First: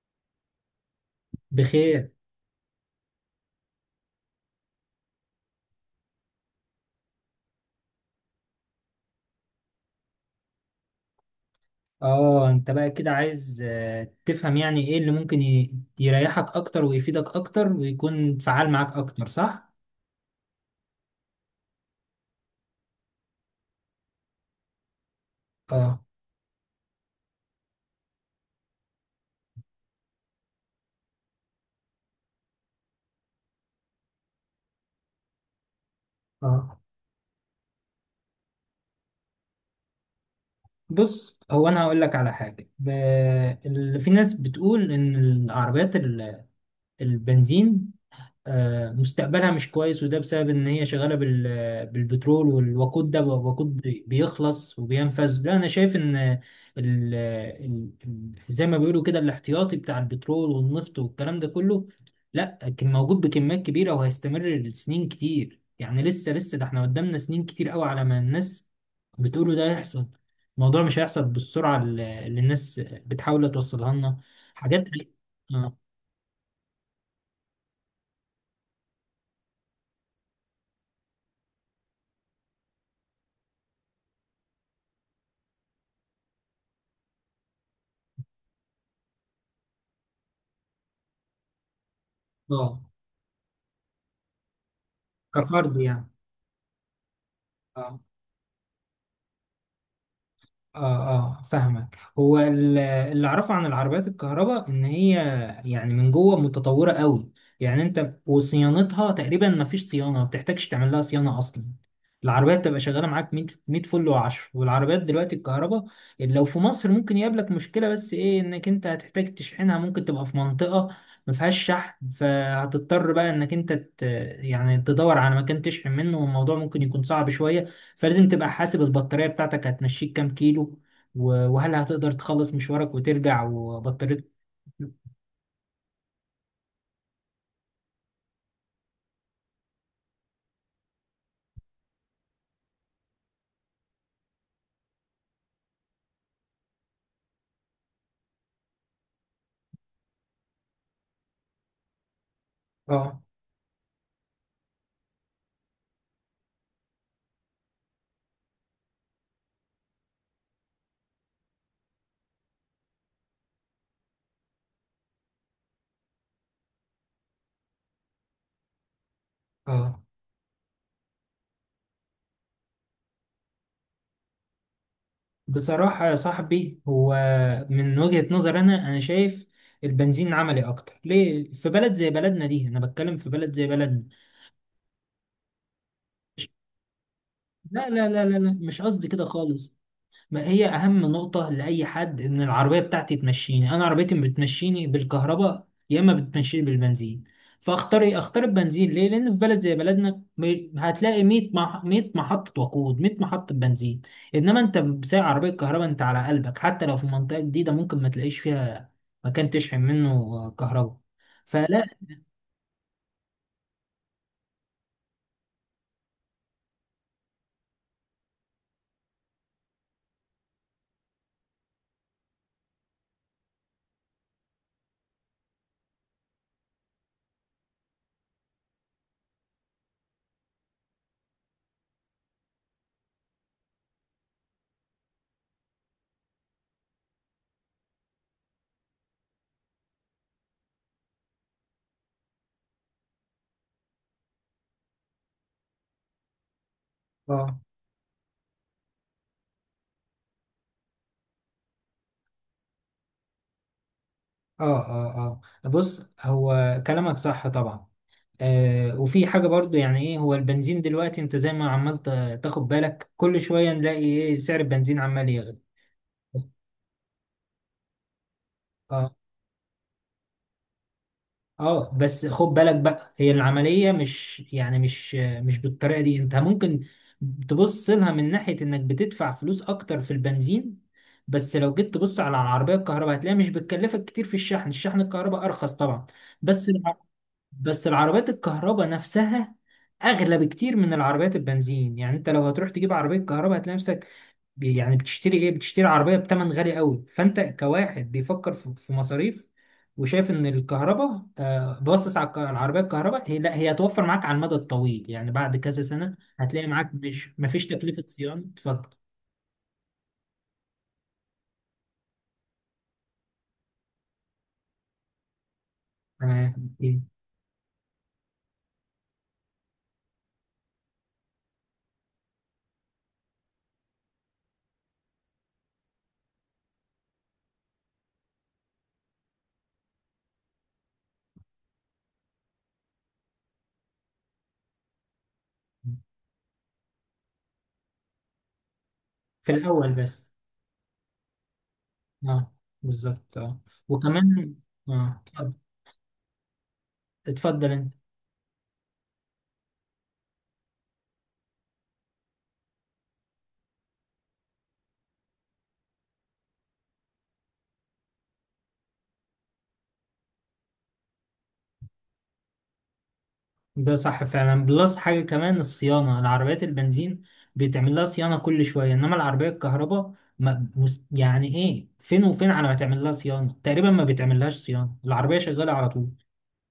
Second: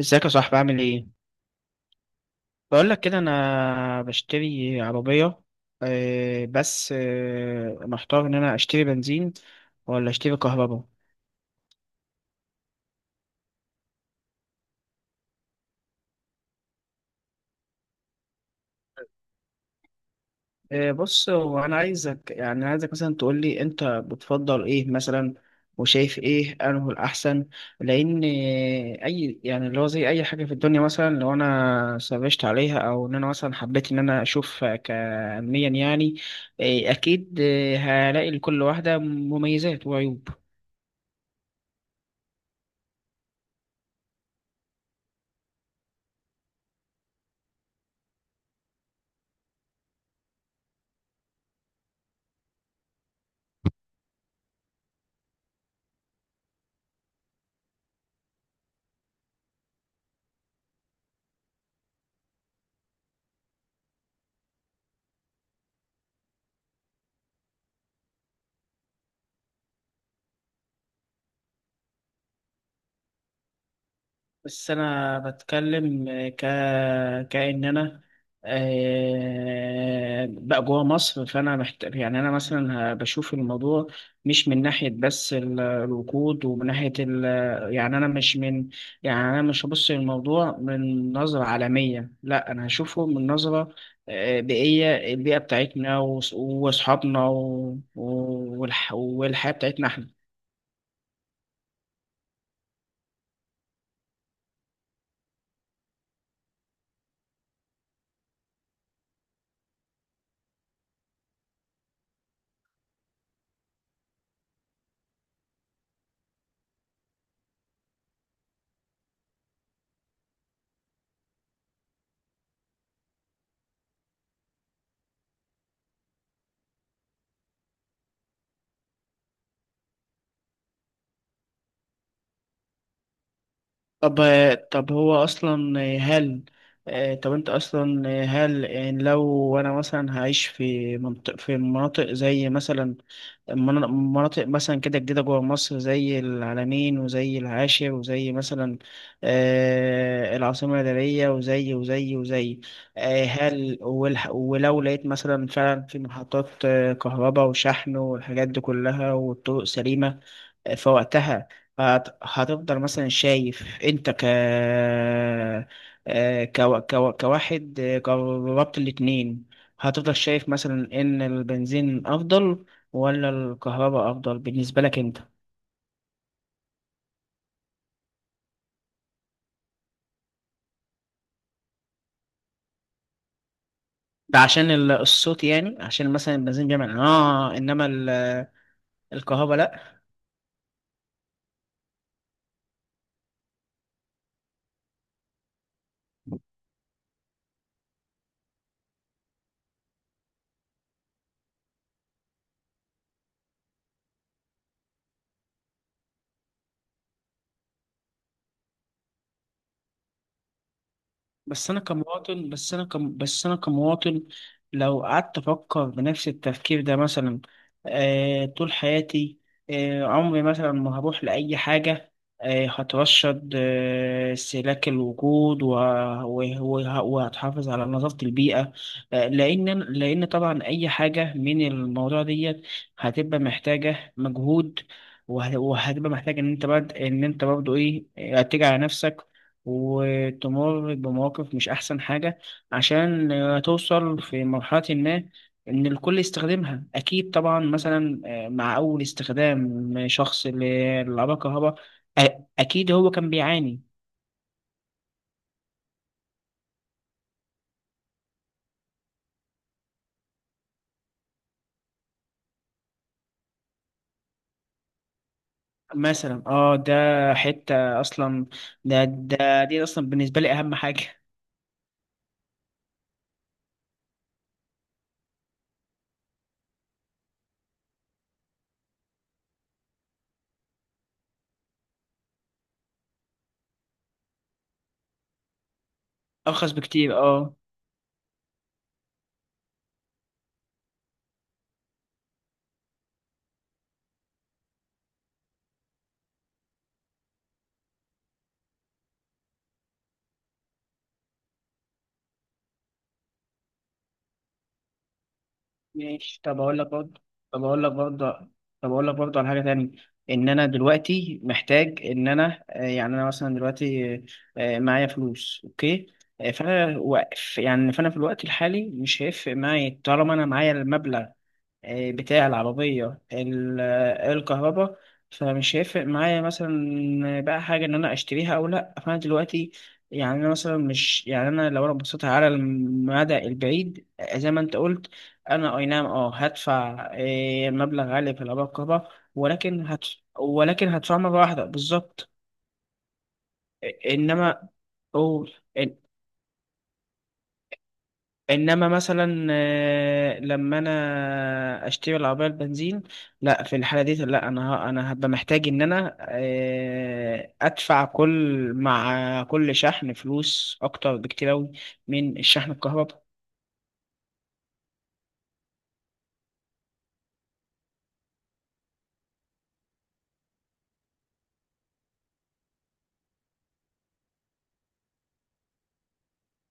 ازيك يا صاحبي، عامل ايه؟ بخير. بقول لك كده، انا بشتري عربيه. بس محتار ان انا اشتري بنزين ولا اشتري كهرباء؟ اه، انت بقى كده عايز تفهم يعني ايه اللي ممكن يريحك اكتر ويفيدك اكتر ويكون فعال معاك اكتر، صح؟ بص، هو انا عايزك مثلا تقول لي انت بتفضل ايه مثلا، اه وشايف ايه انه الاحسن؟ لان اي يعني اللي هو زي اي حاجه في الدنيا، مثلا لو انا سرشت عليها او ان انا مثلا حبيت ان انا اشوف كعلميا يعني. اه، اكيد. هلاقي لكل واحده مميزات وعيوب. بص، هو انا هقول لك على حاجه اللي في ناس بتقول ان العربيات البنزين مستقبلها مش كويس، وده بسبب ان هي شغاله بالبترول والوقود. ده وقود بيخلص وبينفذ. لا، انا شايف ان ال ال زي ما بيقولوا كده الاحتياطي بتاع البترول والنفط والكلام ده كله لا كان موجود بكميات كبيره، وهيستمر لسنين كتير. يعني لسه لسه، ده احنا قدامنا سنين كتير قوي على ما الناس بتقولوا ده هيحصل. الموضوع مش هيحصل بالسرعه اللي الناس بتحاول توصلها لنا. بس حاجات. انا اه. بتكلم ك كأن انا بقى جوه مصر، فانا محتاج يعني انا مثلا بشوف الموضوع، مش من ناحيه بس الوقود ومن ناحيه يعني انا مش من. يعني انا مش هبص للموضوع من نظره عالميه، لا انا آه، هشوفه من نظره بيئيه، البيئه كفرد بتاعتنا يعني. واصحابنا والحياه بتاعتنا احنا. اه اه، فاهمك. هو اللي اعرفه عن العربيات الكهرباء ان هي يعني من جوه متطوره قوي. يعني انت وصيانتها، تقريبا ما فيش صيانه، ما بتحتاجش تعمل لها صيانه اصلا. العربية بتبقى شغالة معاك 100 100 فل و10. والعربيات دلوقتي الكهرباء لو في مصر ممكن يقابلك مشكلة، بس ايه؟ انك انت هتحتاج تشحنها. ممكن تبقى في منطقة ما فيهاش شحن، فهتضطر بقى انك انت يعني تدور على مكان تشحن منه، والموضوع ممكن يكون صعب شوية. فلازم تبقى حاسب البطارية بتاعتك هتمشيك كام كيلو، وهل هتقدر تخلص مشوارك وترجع طب وبطاريتك. طب هو اصلا هل طب انت اصلا هل يعني لو انا مثلا هعيش في مناطق زي مثلا مناطق مثلا كده جديده جوه مصر، زي العلمين وزي العاشر وزي مثلا العاصمه الاداريه وزي اه هل ولو لقيت مثلا فعلا في محطات كهرباء وشحن والحاجات دي كلها والطرق سليمه، فوقتها هتفضل مثلا شايف انت كواحد جربت الاتنين، اه. هتفضل شايف مثلا ان البنزين افضل ولا الكهرباء افضل بالنسبة لك انت؟ بصراحة يا صاحبي، هو من وجهة نظر أنا شايف البنزين عملي أكتر. ليه؟ في بلد زي بلدنا دي، أنا بتكلم في بلد زي بلدنا. ده عشان الصوت، يعني عشان مثلا البنزين بيعمل اه، انما لا لا لا لا، لا. مش قصدي كده الكهرباء خالص. لا. ما هي اهم نقطة لأي حد ان العربية بتاعتي تمشيني. انا عربيتي بتمشيني بالكهرباء يا اما بتمشيني بالبنزين. فاختار ايه؟ اختار البنزين. ليه؟ لان في بلد زي بلدنا هتلاقي 100 100 محطة وقود، 100 محطة بنزين. انما انت بسايق عربية كهرباء انت على قلبك، حتى لو في منطقة جديدة ممكن ما تلاقيش فيها مكان تشحن منه كهرباء. فلا. بس انا كمواطن لو قعدت افكر بنفس التفكير ده مثلا طول حياتي، عمري مثلا ما هروح لاي حاجه. هترشد استهلاك الوجود وهتحافظ على نظافه البيئه. لان طبعا اي حاجه من الموضوع ديت هتبقى محتاجه مجهود، وهتبقى محتاج ان انت بعد ان انت برضه ايه تيجي على نفسك وتمر بمواقف مش أحسن حاجة، عشان توصل في مرحلة ما إن الكل يستخدمها. أكيد اه طبعا مثلا مع أول استخدام شخص للعربية الكهرباء أ- أكيد هو كان بيعاني. اه اه اه، بص، هو كلامك صح طبعا. وفي حاجة برضو، يعني ايه؟ هو البنزين دلوقتي، انت زي ما عمال تاخد بالك، كل شوية نلاقي ايه؟ سعر البنزين عمال يغلى. مثلا اه ده حتة أصلا، ده اه ده دي أصلا بالنسبة لي أهم حاجة. اه، بس خد بالك بقى، هي العملية مش يعني مش مش بالطريقة دي. انت ممكن تبص لها من ناحية انك بتدفع فلوس اكتر في البنزين، بس لو جيت تبص على العربية الكهرباء هتلاقيها مش بتكلفك كتير في الشحن. الشحن الكهرباء ارخص طبعا، بس. أرخص بكتير اه. العربيات الكهرباء نفسها اغلى بكتير من العربيات البنزين. يعني انت لو هتروح تجيب عربيه كهرباء هتلاقي نفسك يعني بتشتري ايه؟ بتشتري عربيه بتمن غالي قوي. فانت كواحد بيفكر في مصاريف وشايف ان الكهرباء، باصص على العربيه الكهرباء، هي لا، هي هتوفر معاك على المدى الطويل. يعني بعد كذا سنه ماشي. هتلاقي معاك مش طب مفيش اقول لك تكلفه برضه صيانه. اتفضل. طب اقول لك برضه على حاجه تانية، ان انا دلوقتي محتاج ان انا يعني انا مثلا دلوقتي، معايا فلوس. اوكي. تمام. فانا إيه؟ واقف، يعني فانا في الوقت الحالي مش هيفرق معايا طالما انا معايا المبلغ بتاع العربية الكهرباء. فمش هيفرق معايا مثلا بقى حاجة إن أنا أشتريها أو لأ، فأنا دلوقتي يعني أنا مثلا مش، يعني أنا لو أنا بصيت على المدى البعيد زي ما أنت قلت، أنا أي نعم هدفع مبلغ عالي في العربية الكهرباء، في الاول بس. ولكن هدفع مرة واحدة بالظبط. اه، بالظبط. اه، وكمان. إنما اه، أوه. اتفضل. اتفضل انت. انما مثلا لما انا اشتري العربيه البنزين، لا في الحاله دي، لا انا انا هبقى محتاج ان انا ادفع مع كل شحن فلوس اكتر بكتير اوي من الشحن الكهرباء. ده صح فعلا. بلس حاجة كمان، الصيانة، العربيات البنزين بيتعمل لها صيانة كل شوية، إنما العربية الكهرباء ما مس... يعني إيه؟ فين وفين على ما تعمل لها صيانة. تقريبا ما بيتعمل لهاش صيانة، العربية شغالة على طول.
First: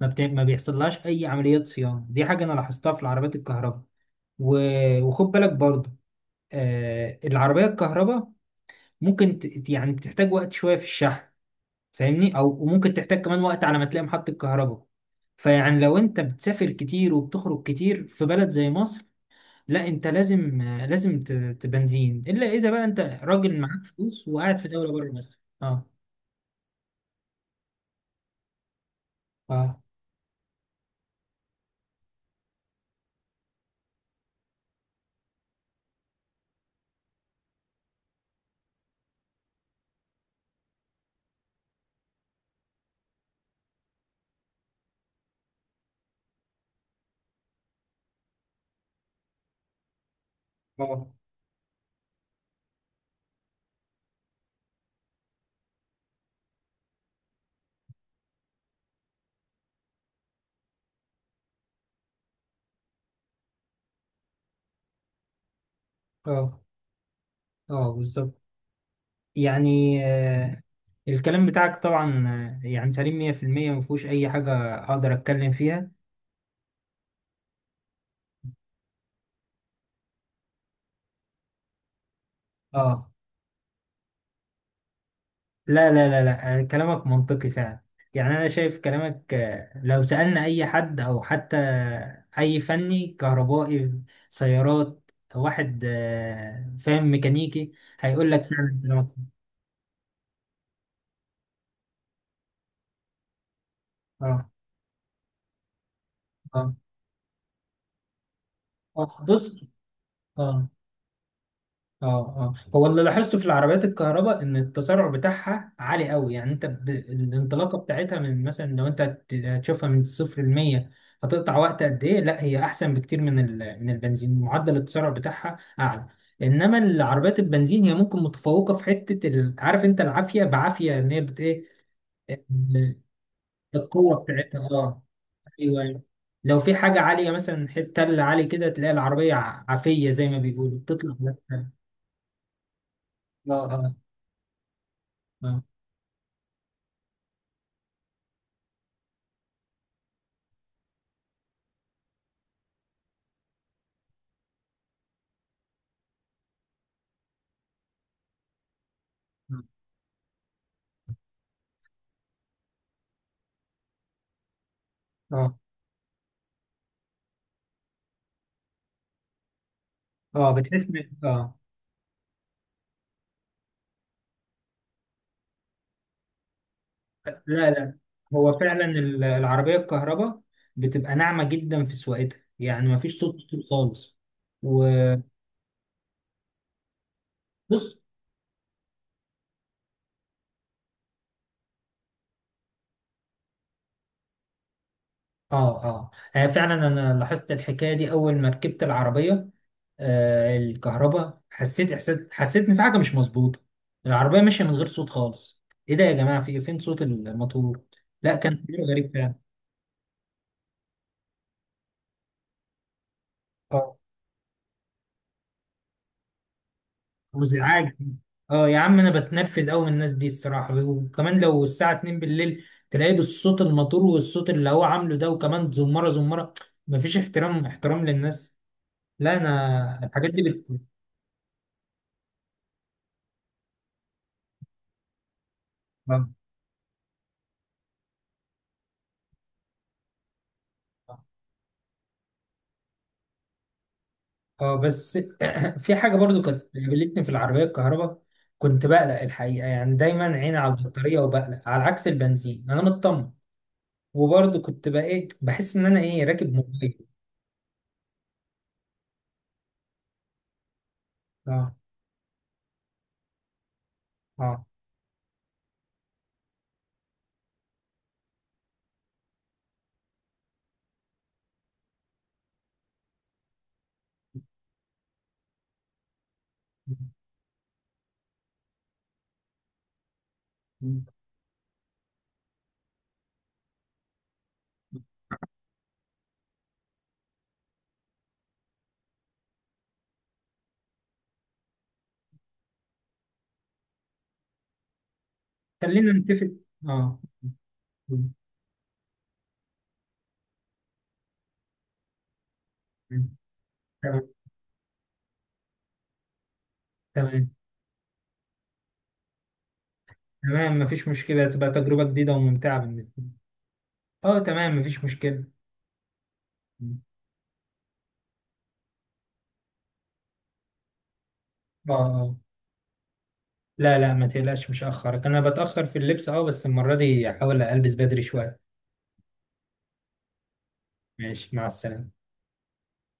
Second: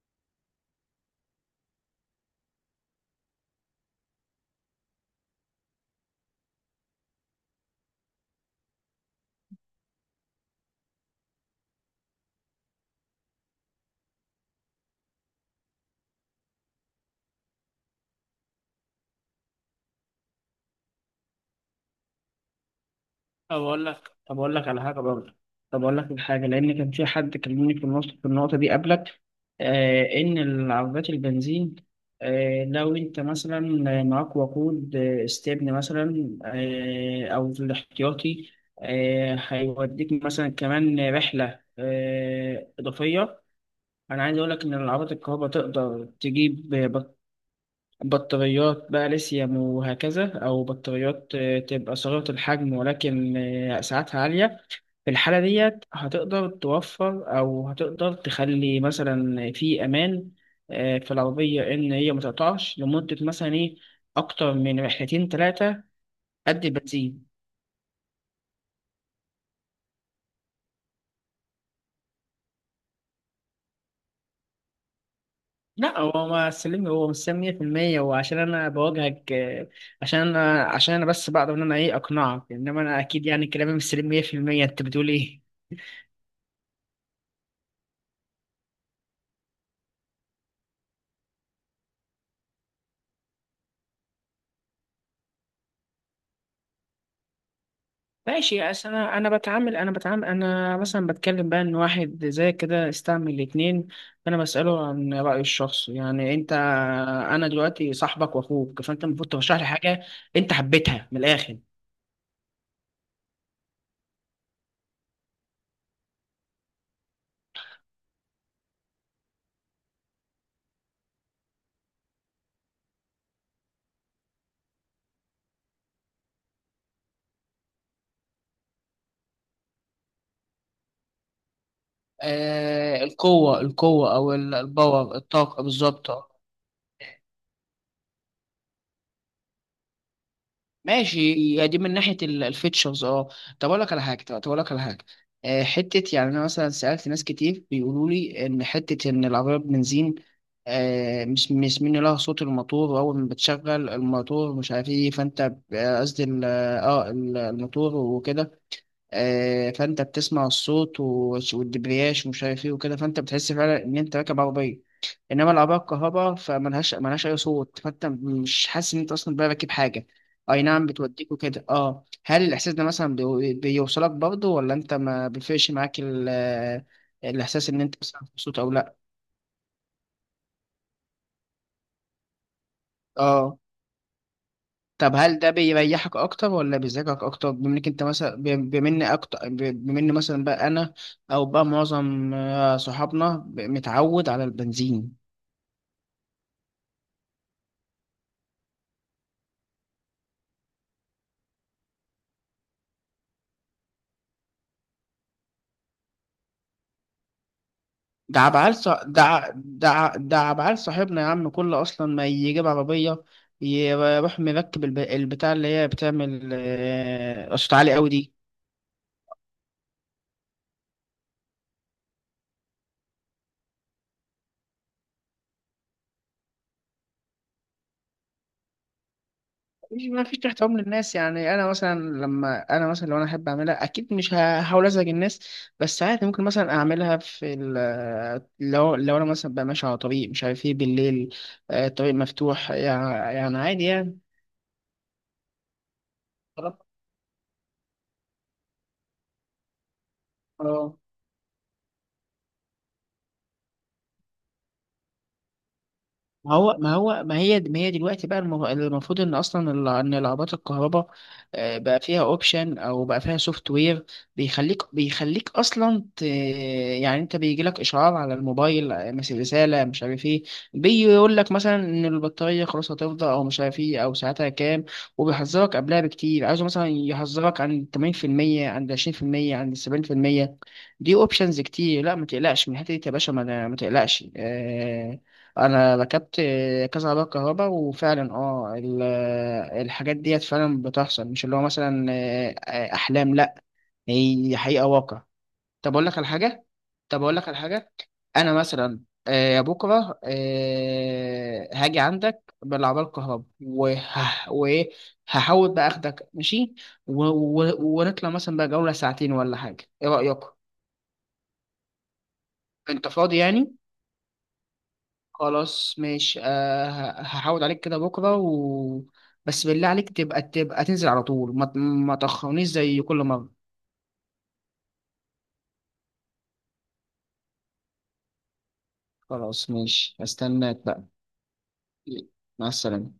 ما بيحصل لهاش أي عمليات صيانة. دي حاجة أنا لاحظتها في العربيات الكهرباء. و... وخد بالك برضه. العربية الكهرباء ممكن يعني بتحتاج وقت شوية في الشحن، فاهمني؟ او وممكن تحتاج كمان وقت على ما تلاقي محطة كهرباء. فيعني لو انت بتسافر كتير وبتخرج كتير في بلد زي مصر، لا، انت لازم لازم تبنزين، الا اذا بقى انت راجل معاك فلوس طب أقول وقاعد لك في على دولة حاجة بره برضه. مصر. طب اه أقول لك على حاجة، لأن كان في حد كلمني في النقطة دي قبلك، اه إن العربيات البنزين، لو أنت مثلا معاك وقود استبن مثلا، أو في الاحتياطي، هيوديك مثلا كمان رحلة إضافية. أنا عايز أقول لك إن العربيات الكهرباء تقدر تجيب بطاريات بقى ليثيوم وهكذا، أو اه بطاريات تبقى صغيرة الحجم، ولكن سعتها عالية. في الحالة ديت هتقدر توفر، أو هتقدر تخلي مثلا في أمان في العربية، إن هي متقطعش لمدة مثلا إيه أكتر من رحلتين تلاتة اه قد البنزين. اه، بالظبط. يعني الكلام بتاعك طبعا يعني سليم 100%. ما فيهوش اي حاجة اقدر اتكلم فيها. لا، هو ما سلمي، هو مش سلم 100%، هو عشان انا بواجهك، عشان انا بس بقدر ان انا ايه اقنعك. انما انا اه. اكيد يعني كلامي مش سليم 100%، انت بتقول ايه؟ لا لا لا لا، كلامك منطقي فعلا. يعني أنا شايف كلامك، لو سألنا أي حد أو حتى أي فني كهربائي سيارات، واحد فاهم ميكانيكي، هيقول لك ماشي. فعلا أصل كلامك صح. انا بتعامل انا مثلا بتكلم بقى ان واحد زي كده استعمل الاتنين، فانا اه بساله عن رايه الشخصي، يعني انت، اه، انا دلوقتي صاحبك واخوك فانت المفروض بص. ترشح لي حاجه انت اه حبيتها من الاخر. اه اه، هو اللي لاحظته في العربيات الكهرباء ان التسارع بتاعها عالي قوي. يعني انت الانطلاقه بتاعتها، من مثلا لو انت هتشوفها من الصفر ل 100 هتقطع وقت قد ايه. لا، هي احسن بكتير من من البنزين. معدل التسارع بتاعها اعلى. انما العربيات البنزين، هي ممكن متفوقه في حته عارف انت العافيه، بعافيه ان هي بت ايه؟ ال- القوه القوه القوه او بتاعتها، اه. الباور، الطاقه ايوه، أيوة. بالظبط. لو في حاجه عاليه مثلا، حته تل عالي كده، تلاقي العربيه عافيه زي ما بيقولوا بتطلع. ماشي. هي اه دي من ناحيه الفيتشرز اه. اه، طب اقول لك على حاجه، آه. حته يعني انا مثلا سالت ناس كتير بيقولوا لي ان حته ان العربيه بنزين مش من لها صوت الموتور، واول ما بتشغل الموتور مش عارف ايه، فانت قصدي اه الموتور وكده، فانت بتسمع الصوت والدبرياج ومش عارف ايه وكده، فانت بتحس فعلا ان انت راكب عربيه. انما اه العربيه الكهرباء فملهاش اي صوت، فانت مش حاسس ان انت اصلا بقى راكب حاجه. اه، اي نعم بتحس ان بتوديك اه. وكده اه، هل الاحساس ده مثلا بيوصلك برضه، ولا انت ما بيفرقش معاك لا الاحساس ان انت لا، بتسمع هو صوت او فعلا لا؟ العربيه الكهرباء بتبقى ناعمه جدا في سواقتها. يعني ما فيش صوت اه كتير خالص. طب، وبص. هل ده بيريحك اكتر ولا بيزعجك اكتر، بما انك انت مثلا بما إن مثلا بقى انا او بقى معظم صحابنا متعود على البنزين. اه اه، فعلا انا لاحظت الحكايه دي اول ما ركبت العربيه الكهرباء. حسيت احساس، حسيت ان في حاجه مش مظبوطه. العربيه ماشيه من غير صوت خالص. ايه ده يا جماعه؟ في فين صوت الموتور؟ لا، ده كان عبعال تجربة ص... غريب ده فعلا. ع- ده ع- ده عبعال صاحبنا يا عم، كله اصلا ما يجيب عربيه اه، يروح مركب البتاع اللي هي بتعمل صوت وازعاج. عالي قوي دي. اه يا عم، انا بتنرفز قوي من الناس دي الصراحه. وكمان لو الساعه 2 بالليل تلاقيه بالصوت الموتور والصوت اللي هو عامله ده، وكمان زمره زمره. مفيش احترام، احترام للناس. لا، انا مش ما الحاجات فيش دي احترام بت. للناس. يعني انا مثلا لو انا احب اعملها اكيد مش هحاول ازعج الناس، بس عادي اه. ممكن مثلا اعملها في لو انا مثلا بقى ماشي على طريق مش عارف ايه بالليل، طريق مفتوح يعني، عادي يعني. بس في حاجه برضو كانت قابلتني في العربيه الكهرباء، كنت بقلق الحقيقه. يعني دايما عيني على طالما- البطاريه وبقلق، على عكس البنزين انا مطمن. وبرضو كنت بقى ايه؟ بحس ان انا ايه؟ راكب ما هو ما موبايل. هو ما هي دلوقتي بقى المفروض ان اصلا ان لعبات الكهرباء اه بقى فيها اوبشن او بقى فيها سوفت وير اه. بيخليك اصلا يعني انت بيجي لك اشعار على الموبايل، مثل رساله مش عارف ايه، بيقول لك مثلا ان البطاريه خلاص هتفضى، او مش عارف ايه، او ساعتها كام. وبيحذرك قبلها بكتير، عايزه مثلا يحذرك عن 80%، عند 20%، عند 70%. دي اوبشنز كتير. لا ما تقلقش من الحته دي يا باشا، ما تقلقش. انا ركبت كذا عربيه كهرباء، وفعلا اه الحاجات ديت فعلا بتحصل، مش اللي هو مثلا احلام، لا هي حقيقه واقع. طب اقول خلينا لك على نتفق. حاجه اه. طب اقول لك على حاجه، مم. انا مثلا بكره هاجي عندك بالعربيه مم. الكهرباء تمام. وايه، هحاول بقى اخدك ماشي و- تمام. ونطلع مثلا بقى جوله ساعتين ولا حاجه. ايه رايك؟ تمام، مفيش مشكلة، تبقى تجربة جديدة وممتعة انت بالنسبة لي. فاضي يعني؟ اه، تمام، مفيش مشكلة. خلاص ماشي. مم. هحاول عليك كده بكرة بس بالله عليك، تبقى تنزل على طول، ما اه، ما آه. تأخرنيش زي كل مرة. لا لا، ما تقلقش، مش هأخرك. أنا بتأخر في اللبس، اه، بس المرة دي هحاول ألبس بدري شوية. خلاص ماشي. هستناك بقى. ماشي، مع السلامة. مع السلامة.